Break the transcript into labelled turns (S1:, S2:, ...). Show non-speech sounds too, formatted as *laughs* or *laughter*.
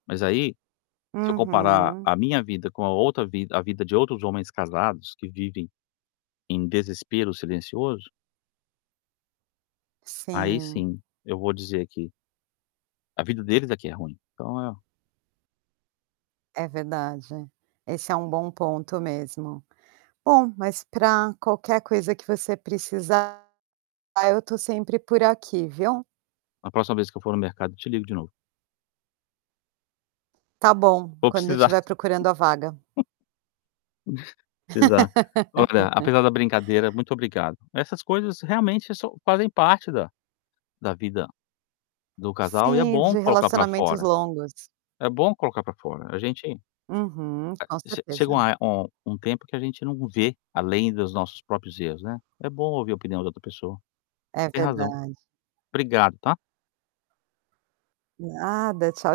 S1: Mas, aí, se eu comparar
S2: Uhum.
S1: a minha vida com a outra vida a vida de outros homens casados que vivem, em desespero silencioso aí
S2: Sim.
S1: sim, eu vou dizer que a vida deles aqui é ruim. Então, é
S2: É verdade, esse é um bom ponto mesmo. Bom, mas para qualquer coisa que você precisar, eu estou sempre por aqui, viu?
S1: Na próxima vez que eu for no mercado, eu te ligo de novo.
S2: Tá bom,
S1: Vou
S2: quando eu
S1: precisar.
S2: estiver procurando a vaga.
S1: *chuckles* *chuckles* Exat Olha, apesar da
S2: *laughs*
S1: brincadeira, muito obrigado. Essas coisas, realmente, so fazem parte da da vida do casal e é
S2: Sim,
S1: bom
S2: de
S1: colocar para
S2: relacionamentos
S1: fora.
S2: longos.
S1: É bom colocar para fora, a gente
S2: Uhum. Com
S1: A chega um
S2: certeza.
S1: um um tempo que a gente não vê além dos nossos próprios erros, né. É bom ouvir a opinião de outra pessoa.
S2: É
S1: Você tem razão.
S2: verdade.
S1: Obrigado, tá?
S2: Nada, tchau